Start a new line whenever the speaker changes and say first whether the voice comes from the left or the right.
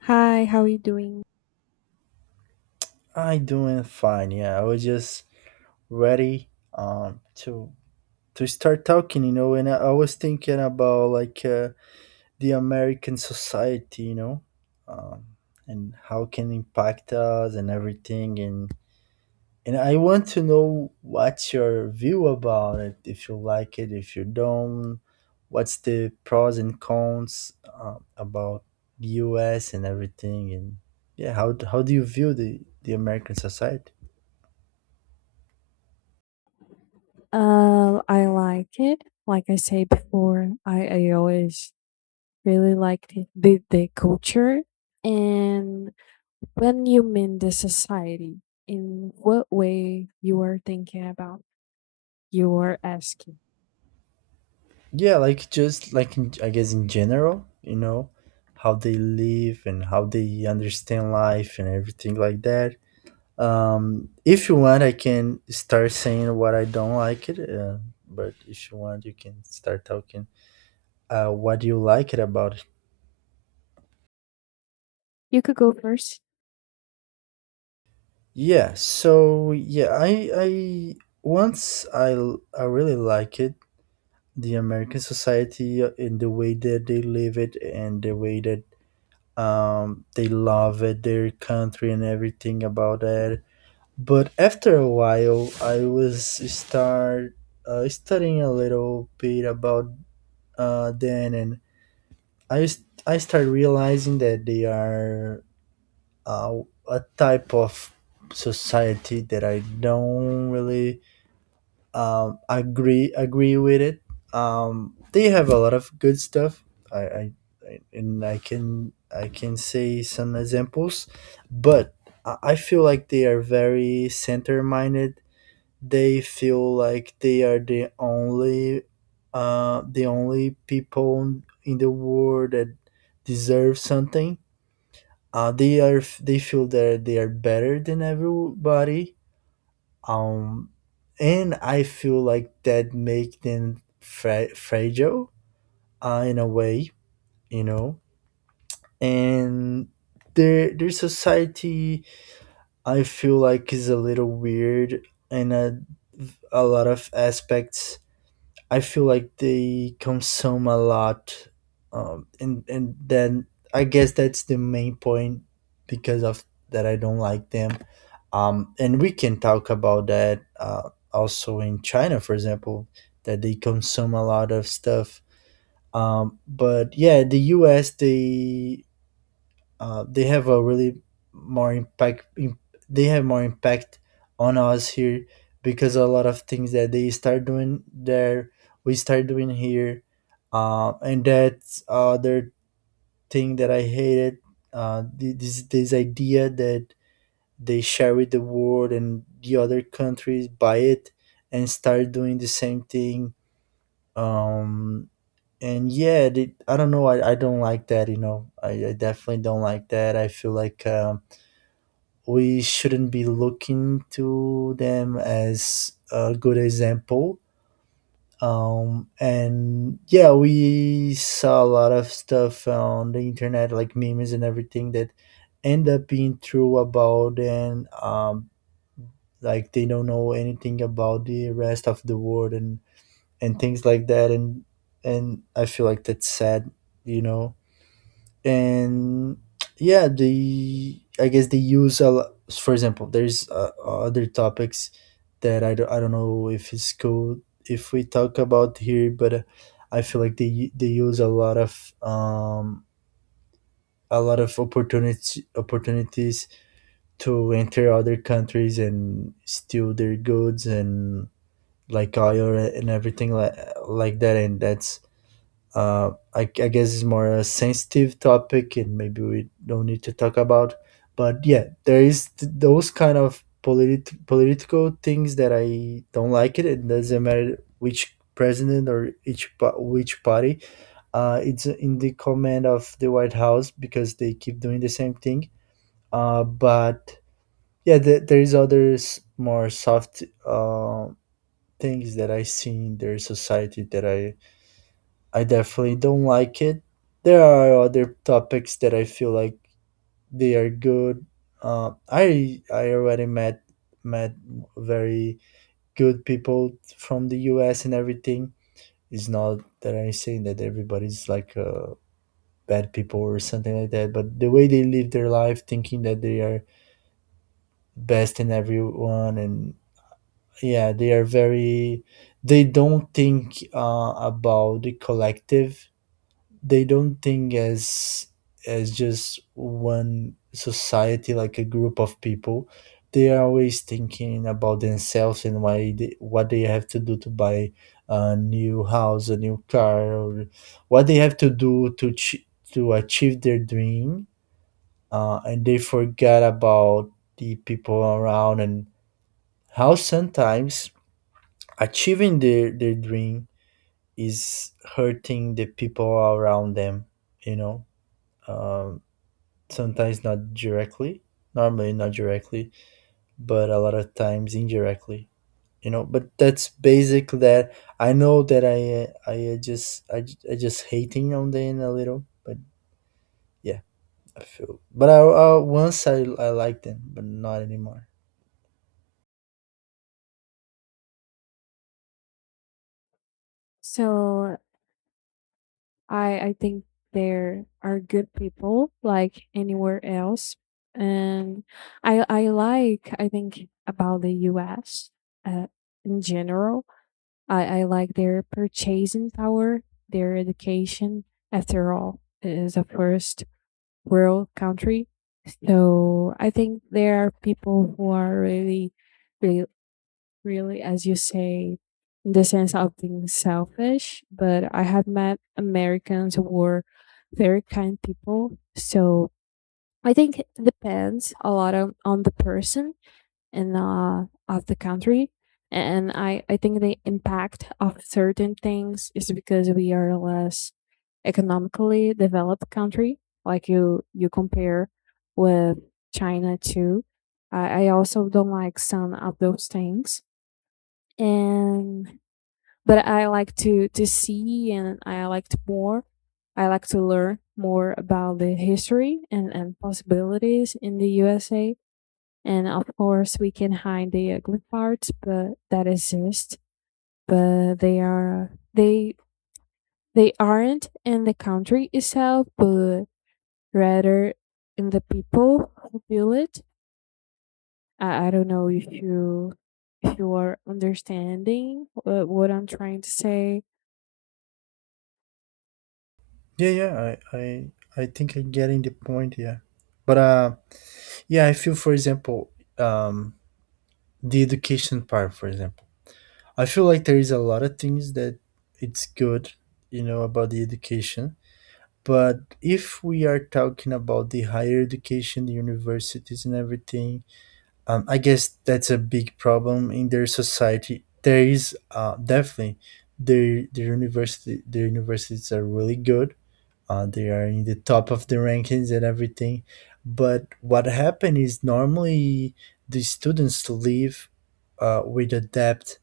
left: Hi, how are you doing?
right: I doing fine. Yeah, I was just ready to start talking, you know, and I was thinking about the American society, you know, um, and how it can impact us and everything, and I want to know what's your view about it. If you like it, if you don't, what's the pros and cons about U.S. and everything, and yeah, how do you view the American society?
left: I like it. Like I said before, I always really liked it, the culture. And when you mean the society, in what way you are thinking about, you are asking.
right: Yeah, like just I guess in general, you know, how they live and how they understand life and everything like that. If you want, I can start saying what I don't like it, but if you want, you can start talking what you like it about it.
left: You could go first.
right: Yeah, so yeah, I once I really like it the American society and the way that they live it and the way that they love it, their country and everything about it. But after a while, I was start studying a little bit about them, and I start realizing that they are uh, a type of society that I don't really agree with it. They have a lot of good stuff. I, I, I can say some examples, but I feel like they are very center minded. They feel like they are the only the only people in the world that deserve something. They feel that they are better than everybody um and I feel like that make them fragile in a way, you know, and their society I feel like is a little weird in a lot of aspects. I feel like they consume a lot, and then I guess that's the main point because of that I don't like them. And we can talk about that also in China, for example, that they consume a lot of stuff. But yeah, the U.S. They have a really more impact im- they have more impact on us here because a lot of things that they start doing there we start doing here, and that's other thing that I hated, this idea that they share with the world and the other countries buy it and start doing the same thing. um and yeah, I don't know, I don't like that, you know, I definitely don't like that. I feel like we shouldn't be looking to them as a good example. And yeah, we saw a lot of stuff on the internet, like memes and everything that end up being true about. And Like they don't know anything about the rest of the world and things like that. And I feel like that's sad, you know. And yeah, they, I guess they use a lot. For example, there's other topics that I don't know if it's cool if we talk about here, but I feel like they use a lot of opportunity opportunities to enter other countries and steal their goods and like oil and everything like that. And that's I guess it's more a sensitive topic and maybe we don't need to talk about. But yeah, there is those kind of political things that I don't like it. It doesn't matter which president or which party it's in the command of the White House, because they keep doing the same thing. But Yeah, there is others more soft things that I see in their society that I definitely don't like it. There are other topics that I feel like they are good. I already met very good people from the U.S. and everything. It's not that I'm saying that everybody's like bad people or something like that, but the way they live their life, thinking that they are best in everyone, and yeah, they are very. They don't think about the collective. They don't think as just one society like a group of people. They are always thinking about themselves and what they have to do to buy a new house, a new car, or what they have to do to to achieve their dream, and they forget about the people around and how sometimes achieving their dream is hurting the people around them, you know. um. Sometimes not directly, normally not directly, but a lot of times indirectly, you know. But that's basic. That I know that I just I, j- I just hating on them a little, but yeah, I feel. I once I liked them but not anymore.
left: So I think there are good people like anywhere else. And I like, I think about the US uh, in general I like their purchasing power, their education. After all, it is a first world country. So I think there are people who are really, really, really, as you say, in the sense of being selfish. But I have met Americans who were very kind people. So I think it depends a lot on the person in of the country, and I think the impact of certain things is because we are less economically developed country, like you compare with China too. I also don't like some of those things, and but I like to see, and I liked more, I like to learn more about the history and possibilities in the USA. And of course, we can hide the ugly parts, but that exist. But they aren't in the country itself, but rather in the people who build it. I don't know if you, if you are understanding what I'm trying to say.
right: Yeah yeah I think I'm getting the point. Yeah, but yeah, I feel for example, um the education part for example. I feel like there is a lot of things that it's good, you know, about the education. But if we are talking about the higher education, the universities and everything, I guess that's a big problem in their society. There is definitely the universities are really good. They are in the top of the rankings and everything. But what happened is normally the students leave with a debt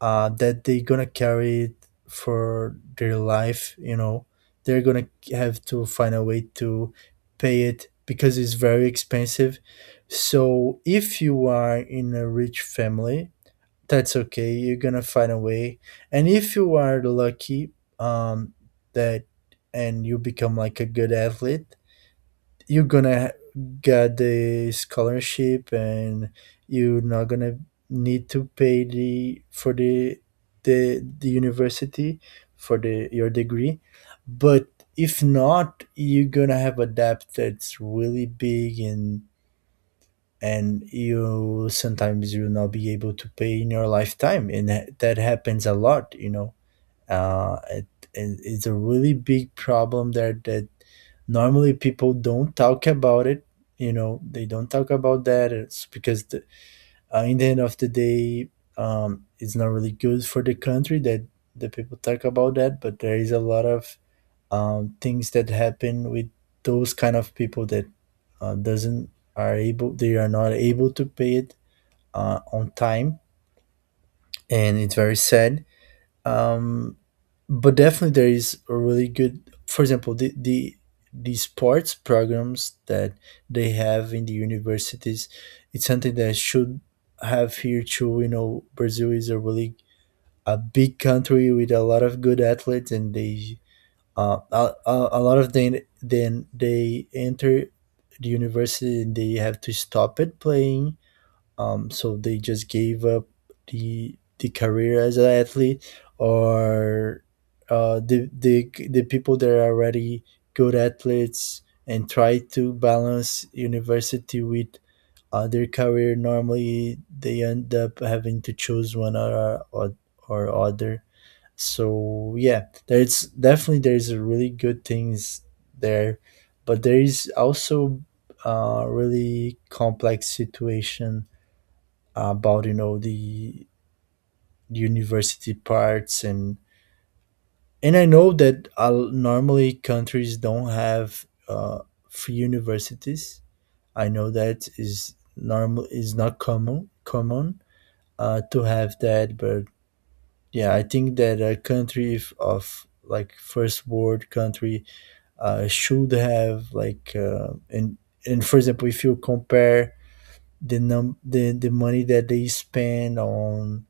right: that they're gonna carry it for their life. You know, they're gonna have to find a way to pay it because it's very expensive. So if you are in a rich family, that's okay. You're gonna find a way. And if you are lucky, um, that and you become like a good athlete, you're gonna get the scholarship and you're not gonna need to pay the for the the university for the your degree. But if not, you're gonna have a debt that's really big, and you sometimes you'll not be able to pay in your lifetime. And that happens a lot, you know. uh, it, it's a really big problem there that normally people don't talk about it. You know, they don't talk about that. It's because in the end of the day, it's not really good for the country that the people talk about that. But there is a lot of things that happen with those kind of people that doesn't are able they are not able to pay it on time, and it's very sad. Um, but definitely there is a really good, for example, the sports programs that they have in the universities. It's something that should have here too, you know. Brazil is a really a big country with a lot of good athletes, and they a lot of them, then they enter the university and they have to stop it playing, so they just gave up the career as an athlete, or the people that are already good athletes and try to balance university with their career, normally they end up having to choose one or or other. So yeah, there's definitely there's a really good things there, but there is also a really complex situation about, you know, the university parts. And I know that normally countries don't have free universities. I know that is normal, is not common to have that, but yeah, I think that a country of like first world country should have like. And For example, if you compare the money that they spend on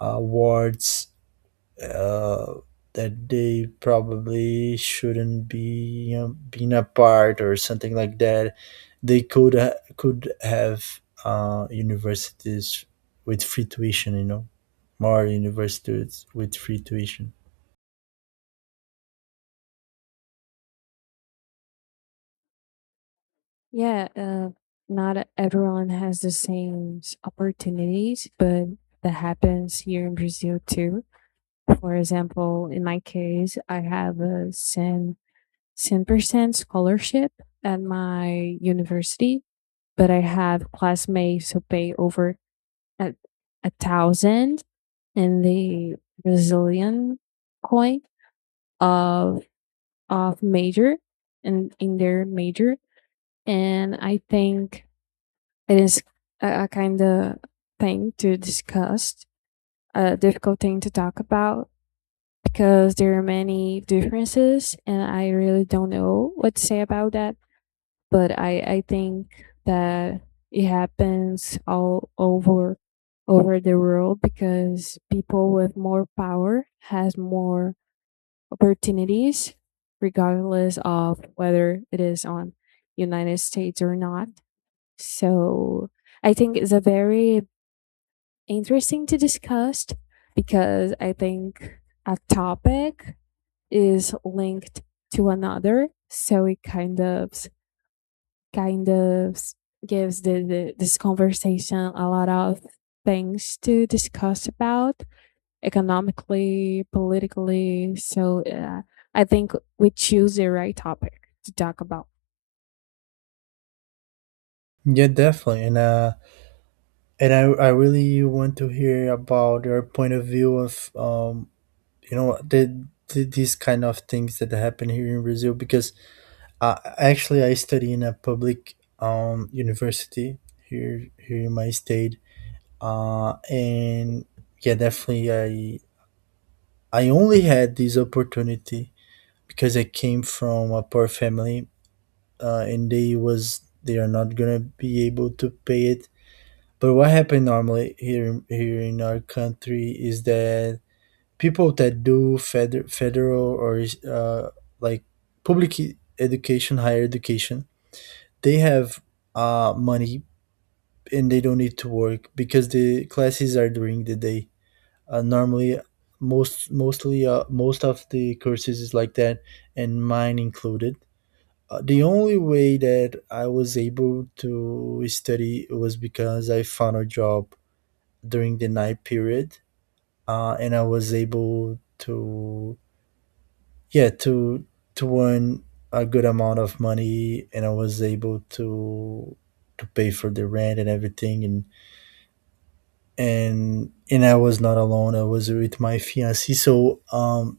right: awards uh, that they probably shouldn't be, you know, been apart or something like that, they could could have universities with free tuition, you know, more universities with free tuition.
left: Yeah, not everyone has the same opportunities, but that happens here in Brazil too. For example, in my case, I have a San 10% scholarship at my university, but I have classmates who pay over a, a thousand in the Brazilian coin of of major and in their major. And I think it is a kind of thing to discuss, a difficult thing to talk about, because there are many differences and I really don't know what to say about that. But I think that it happens all over the world, because people with more power has more opportunities regardless of whether it is on United States or not. So I think it's a very interesting to discuss, because I think a topic is linked to another, so it kind of gives the this conversation a lot of things to discuss about, economically, politically. So I think we choose the right topic to talk about.
right: Yeah, definitely, and I really want to hear about your point of view of you know, the these kind of things that happen here in Brazil, because actually, I study in a public university here in my state, and yeah, definitely I only had this opportunity because I came from a poor family, and they are not gonna be able to pay it. But what happened normally here in our country is that people that do federal or uh, like public education, higher education, they have money, and they don't need to work because the classes are during the day. Normally, most of the courses is like that, and mine included. The only way that I was able to study was because I found a job during the night period, and I was able to yeah to to earn a good amount of money, and I was able to pay for the rent and everything. And I was not alone, I was with my fiancee, so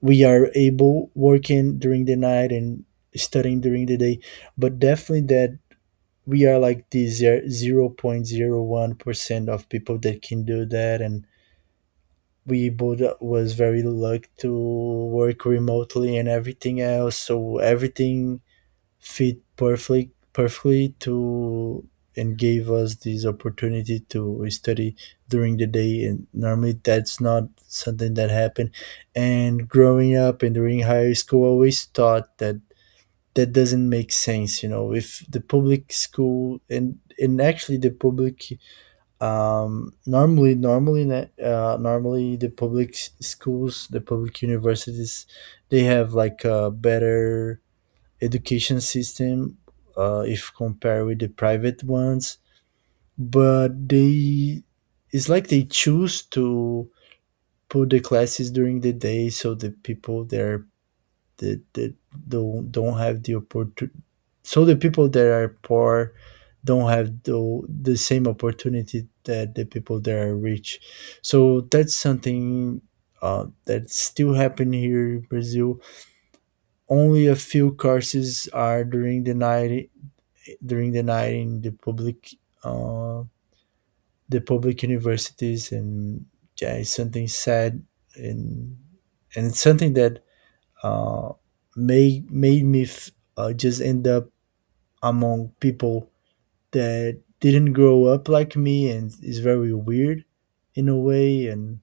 right: we are able working during the night and studying during the day. But definitely that we are like the 0.01% of people that can do that, and we both was very lucky to work remotely and everything else, so everything fit perfectly to and gave us this opportunity to study during the day. And normally that's not something that happened. And growing up and during high school I always thought that that doesn't make sense, you know, if the public school and actually the public normally the schools, the public universities, they have like a better education system, if compared with the private ones. But they, it's like they choose to put the classes during the day, so the people there that don't have the opportunity. So the people that are poor don't have the same opportunity that the people that are rich. So that's something that still happen here in Brazil. Only a few courses are during the night, during the night in the public, uh, the public universities. And yeah, it's something sad. and and it's something that uh, made me just end up among people that didn't grow up like me, and is very weird, in a way. And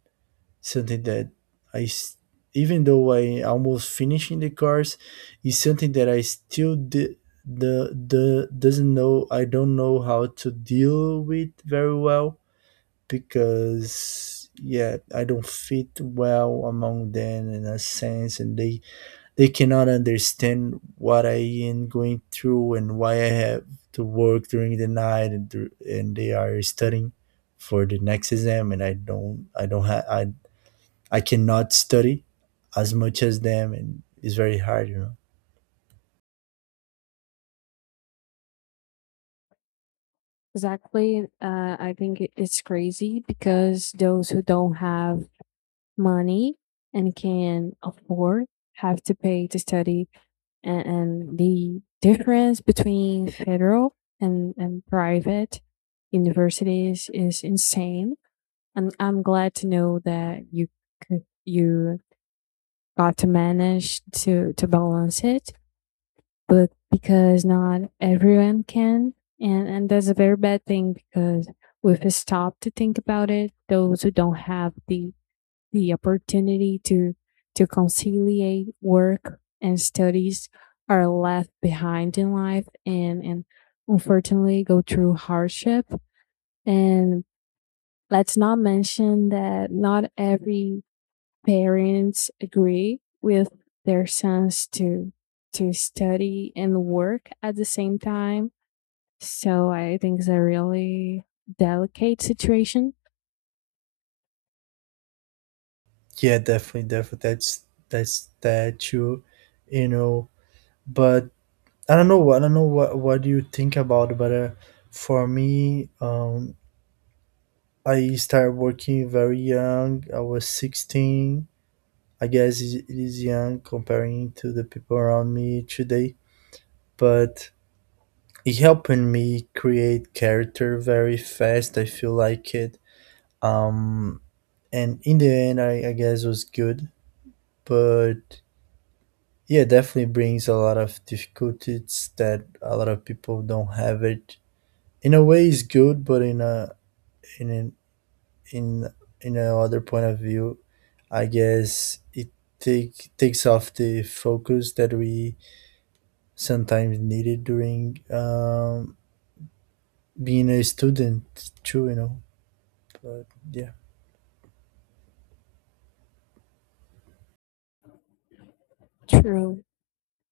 right: something that I, s- even though I almost finishing the course, is something that I still di- the doesn't know. I don't know how to deal with very well, because yeah, I don't fit well among them in a sense, and they cannot understand what I am going through and why I have to work during the night and they are studying for the next exam, and I don't have I cannot study as much as them, and it's very hard, you know.
left: Exactly. I think it's crazy because those who don't have money and can afford have to pay to study, and the difference between federal and private universities is insane. And I'm glad to know that you could you got to manage to balance it, but because not everyone can. And that's a very bad thing, because we've stopped to think about it: those who don't have the opportunity to conciliate work and studies are left behind in life, and unfortunately go through hardship. And let's not mention that not every parents agree with their sons to study and work at the same time. So I think it's a really delicate situation.
right: Yeah, definitely, definitely. That's that true, you know. But I don't know. I don't know what do you think about. But for me, I started working very young. I was 16. I guess it is young comparing to the people around me today, but it helping me create character very fast. I feel like it. Um, and in the end I guess it was good, but yeah, definitely brings a lot of difficulties that a lot of people don't have it. In a way it's good, but in in an, in in another point of view I guess it takes off the focus that we sometimes needed during being a student too, you know, but yeah.
left: True.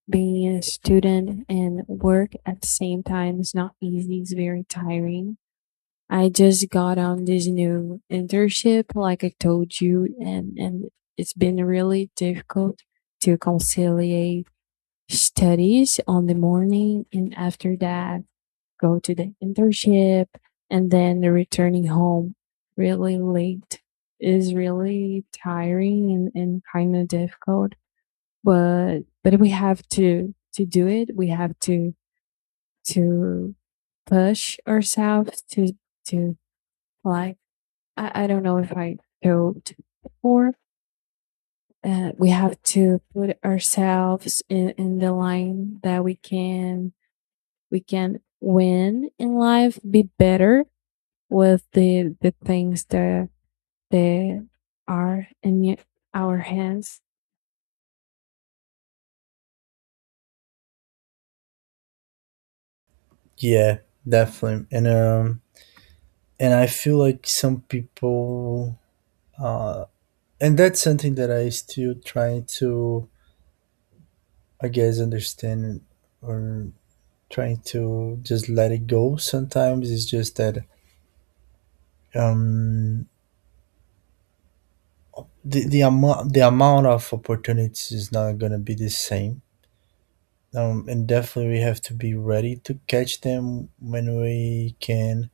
left: Being a student and work at the same time is not easy. It's very tiring. I just got on this new internship, like I told you, and it's been really difficult to conciliate studies on the morning, and after that go to the internship and then returning home really late is really tiring, and kind of difficult. But we have to do it. We have to push ourselves to, like, I don't know if I told before. We have to put ourselves in the line that we can, we can win in life, be better with the things that that are in our hands.
right: Yeah, definitely. And and I feel like some people uh and that's something that I still trying to, I guess, understand, or trying to just let it go. Sometimes it's just that um, the amount of opportunities is not gonna be the same. And definitely we have to be ready to catch them when we can.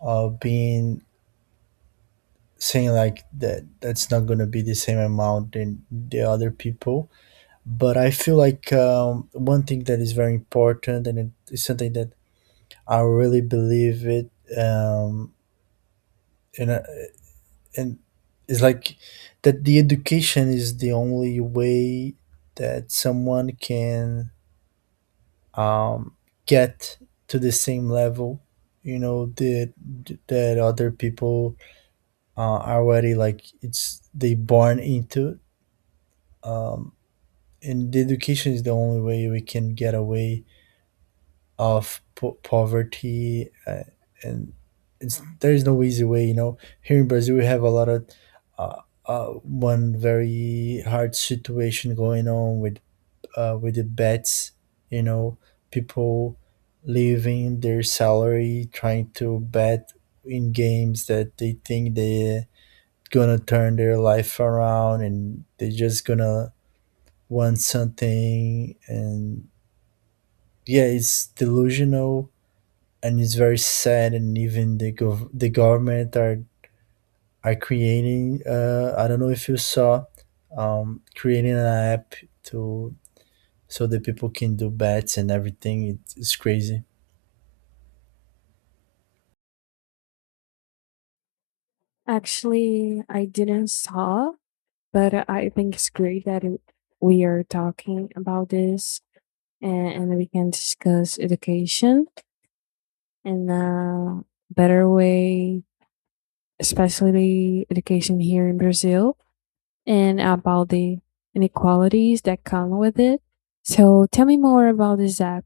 right: Being saying like that, that's not gonna be the same amount than the other people. But I feel like one thing that is very important, and it is something that I really believe it. Um, and I- and It's like that the education is the only way that someone can um, get to the same level. You know that that other people uh, are already like it's they born into. Um, and the education is the only way we can get away of poverty, and it's there is no easy way, you know. Here in Brazil we have a lot of one very hard situation going on with the bets, you know, people leaving their salary trying to bet in games that they think they gonna turn their life around, and they are just gonna want something. And yeah, it's delusional, and it's very sad. And even the the government are creating, I don't know if you saw, creating an app to so that people can do bets and everything. It's crazy.
left: Actually I didn't saw. But I think it's great that we are talking about this, and we can discuss education and a better way, especially education here in Brazil, and about the inequalities that come with it. So tell me more about this app.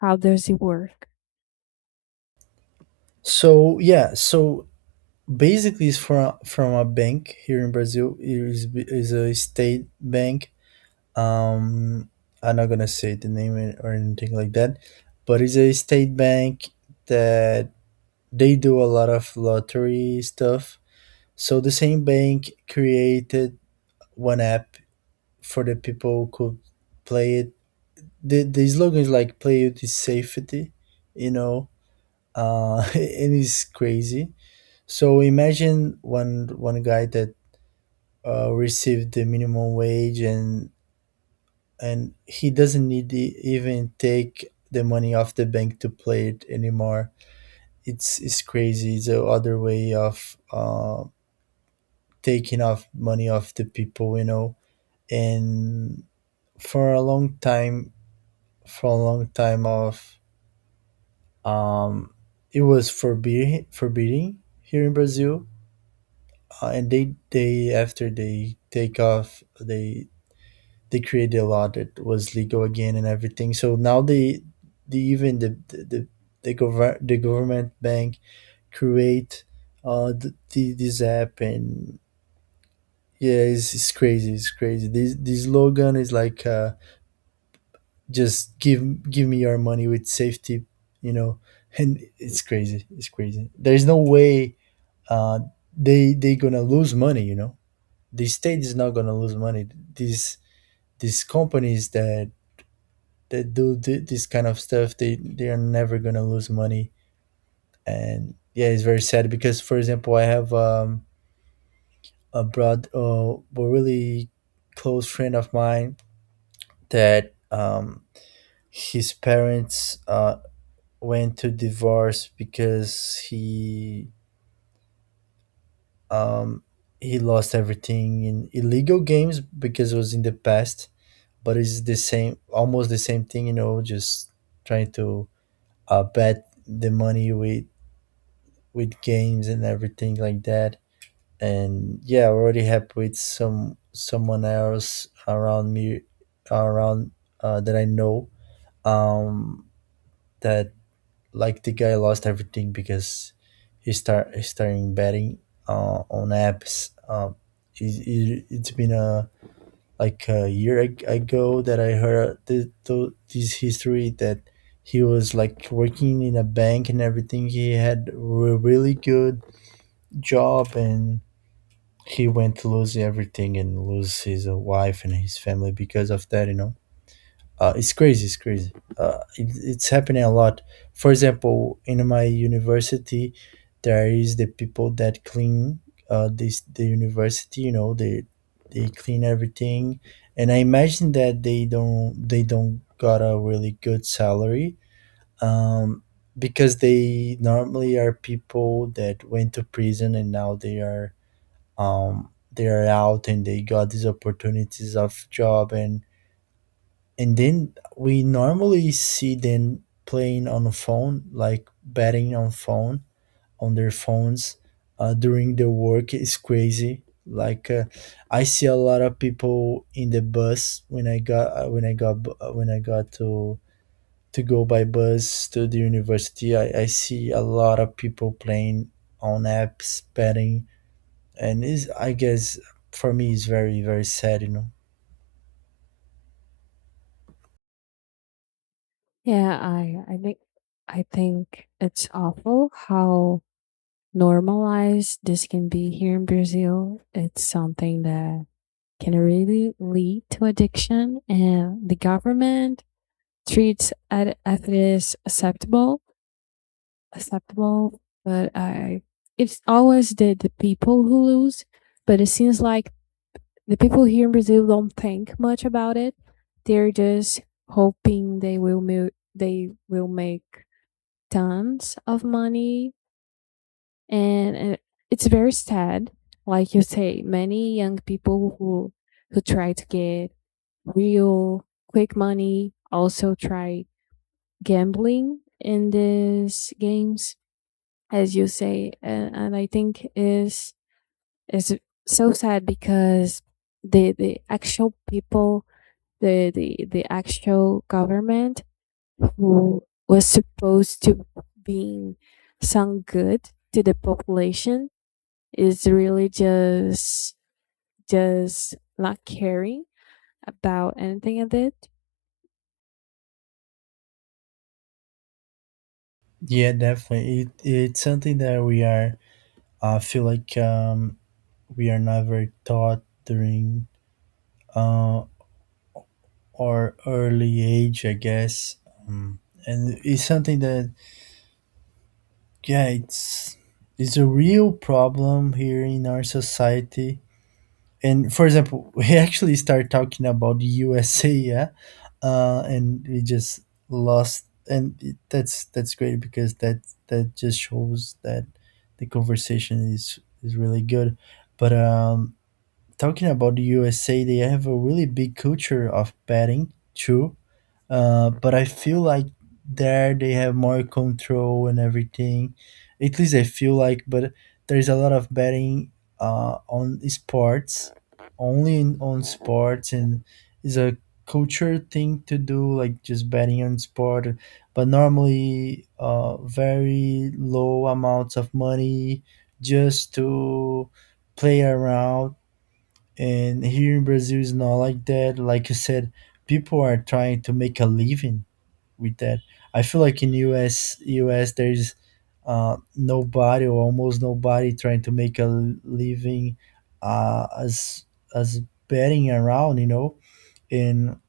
left: How does it work?
right: So yeah, so basically it's from a bank here in Brazil. Is a state bank. um I'm not gonna say the name or anything like that, but it's a state bank that they do a lot of lottery stuff. So the same bank created one app for the people could play it. The slogan is like play it is safety, you know, and it's crazy. So imagine one guy that received the minimum wage, and he doesn't need to even take the money off the bank to play it anymore. It's crazy. It's a other way of taking off money off the people, you know. And for a long time, for a long time of um it was forbidden forbidding here in Brazil, and they after they take off they created a law that was legal again and everything. So now they the even the, gover- the government bank create this app. And yeah, it's crazy, it's crazy. This slogan is like just give me your money with safety, you know. And it's crazy, it's crazy, there's no way uh, they gonna lose money, you know. The state is not gonna lose money. These companies that do this kind of stuff, they are never gonna lose money. And yeah, it's very sad because, for example, I have a broad uh, a really close friend of mine that um his parents went to divorce because um he lost everything in illegal games because it was in the past, but it's the same, almost the same thing, you know, just trying to bet the money with games and everything like that. And yeah, I already have with someone else around me around that I know, um that like the guy lost everything because he starting betting on apps. It, it, it's been a like a year ago that I heard this history that he was like working in a bank and everything. He had a really good job, and he went to lose everything and lose his wife and his family because of that, you know. It's crazy. It's crazy. It, it's happening a lot. For example, in my university, there is the people that clean this the university. You know, they clean everything, and I imagine that they don't got a really good salary. Um, because they normally are people that went to prison, and now they are out, and they got these opportunities of job. And then we normally see them playing on a phone, like betting on their phones during the work. Is crazy. Like I see a lot of people in the bus when I got when I got to go by bus to the university. I see a lot of people playing on apps, betting, and is I guess for me is very very sad, you know.
left: Yeah, I think I think it's awful how normalized this can be here in Brazil. It's something that can really lead to addiction, and the government treats it as it is acceptable, acceptable. But I, it's always the people who lose. But it seems like the people here in Brazil don't think much about it. They're just hoping they will they will make tons of money. And it's very sad. Like you say, many young people who try to get real quick money also try gambling in these games, as you say. And I think is so sad because the actual people, the actual government who was supposed to being some good to the population, is really just not caring about anything I did.
right: Yeah, definitely. It's something that we are, I feel like, we are never taught during uh, our early age, I guess, um, and it's something that yeah, it's a real problem here in our society. And for example, we actually start talking about the USA, yeah, and we just lost, and that's great because that that just shows that the conversation is really good. But talking about the USA, they have a really big culture of betting too. But I feel like there they have more control and everything. At least I feel like. But there's a lot of betting on sports, only on sports, and is a culture thing to do, like just betting on sport. But normally, very low amounts of money, just to play around. And here in Brazil is not like that. Like you said, people are trying to make a living with that. I feel like in US there is nobody or almost nobody trying to make a living uh, as as betting around, you know. And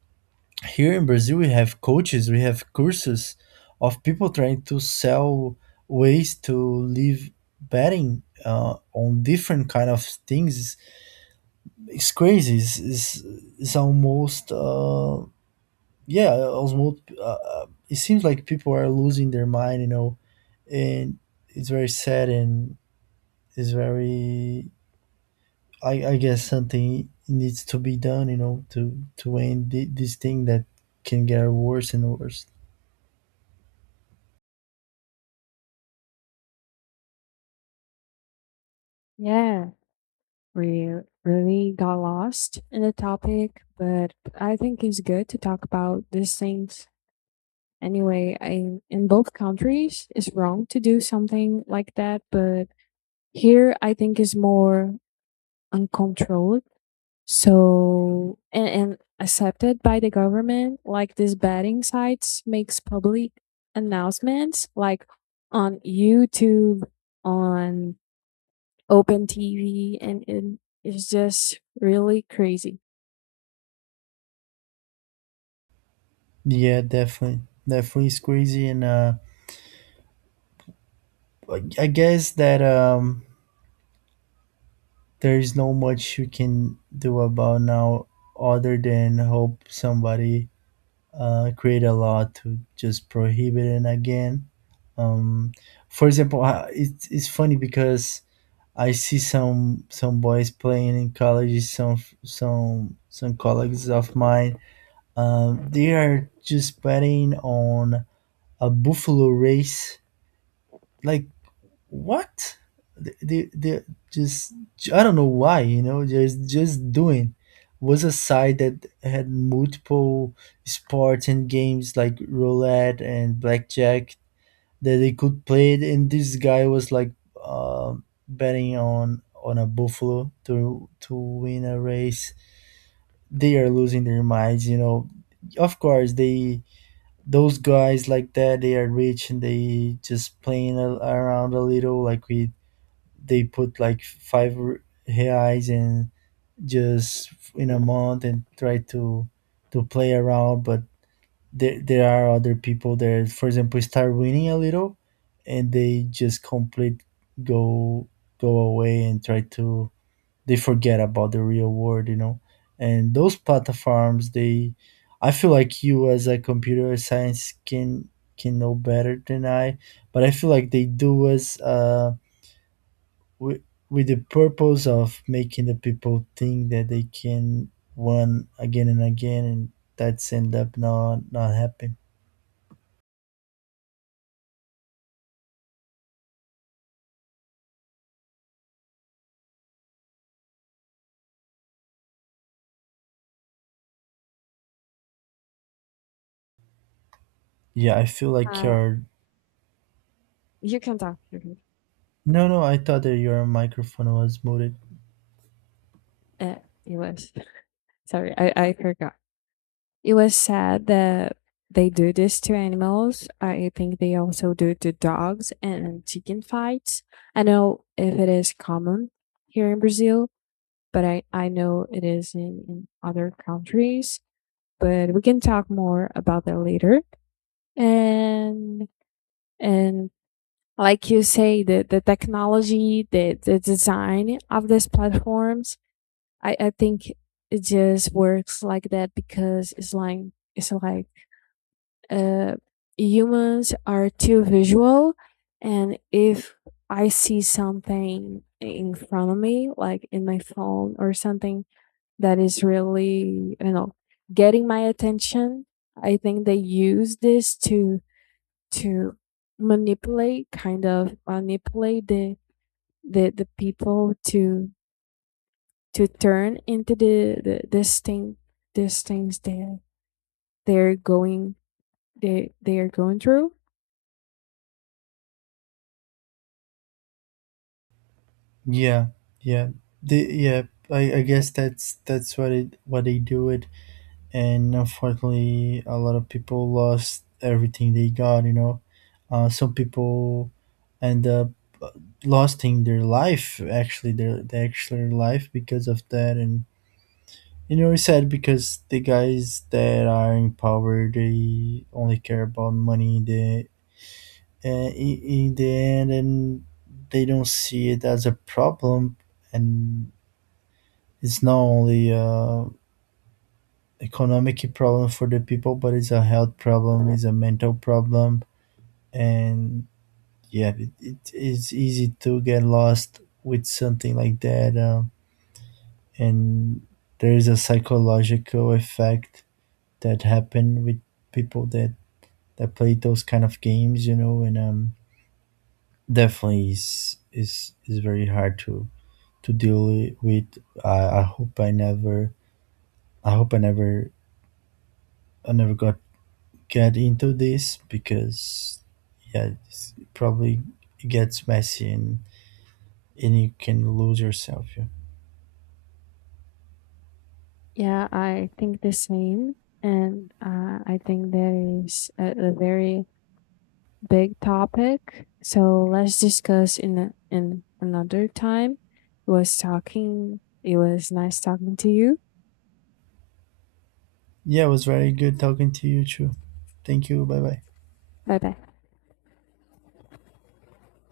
right: here in Brazil we have coaches, we have courses of people trying to sell ways to live betting on different kind of things. It's crazy. It's almost yeah, almost it seems like people are losing their mind, you know. And it's very sad, and it's very, I guess something needs to be done, you know, to end this thing that can get worse and worse.
left: Yeah, we really got lost in the topic, but I think it's good to talk about these things. Anyway, I, in both countries, it's wrong to do something like that, but here I think it's more uncontrolled. So and accepted by the government, like these betting sites makes public announcements like on YouTube, on open TV, and it's just really crazy.
right: Yeah, definitely. Definitely it's crazy. And I guess that there is no much you can do about now other than hope somebody create a law to just prohibit it again. Um, for example, it's funny because I see some boys playing in colleges, some colleagues of mine. They are just betting on a buffalo race, like what, they just, I don't know why, you know, just doing. Was a site that had multiple sports and games like roulette and blackjack that they could play it, and this guy was like betting on a buffalo to win a race. They are losing their minds, you know. Of course, they those guys like that, they are rich, and they just playing a, around a little. Like we, they put like five reais in just in a month and try to play around. But there are other people that, for example, start winning a little, and they just complete go go away and try to, they forget about the real world, you know. And those platforms, they, I feel like you as a computer science can know better than I. But I feel like they do us with, with the purpose of making the people think that they can win again and again, and that's end up not not happening. Yeah, I feel like
left: Uh,
right: your.
left: you can talk.
right: No, no, I thought that your microphone was muted.
left: Uh, it was, sorry, I forgot. It was sad that they do this to animals. I think they also do it to dogs and chicken fights. I know if it is common here in Brazil, but I know it is in other countries. But we can talk more about that later. And and like you say, the technology, the design of these platforms, I think it just works like that, because it's like uh, humans are too visual. And if I see something in front of me, like in my phone or something that is really, I don't know, getting my attention, I think they use this to manipulate, kind of manipulate the people to turn into the this thing, these things they're going they are going through.
right: yeah yeah yeah, I guess that's what it what they do it. And unfortunately, a lot of people lost everything they got, you know. Some people and lost in their life, actually their actual life because of that. And you know, it's sad because the guys that are in power, they only care about money in the in the end. And they don't see it as a problem. And it's not only a economic problem for the people, but it's a health problem, it's a mental problem. And yeah, it is easy to get lost with something like that, and there's a psychological effect that happen with people that that play those kind of games, you know. And definitely is very hard to deal with. I hope I never I never got get into this, because yeah, it's, it probably gets messy, and you can lose yourself. Yeah.
left: Yeah, I think the same, and I think that is a very big topic. So let's discuss in in another time. It was talking. It was nice talking to you.
right: Yeah, it was very good talking to you too. Thank you. Bye bye.
left: Bye bye.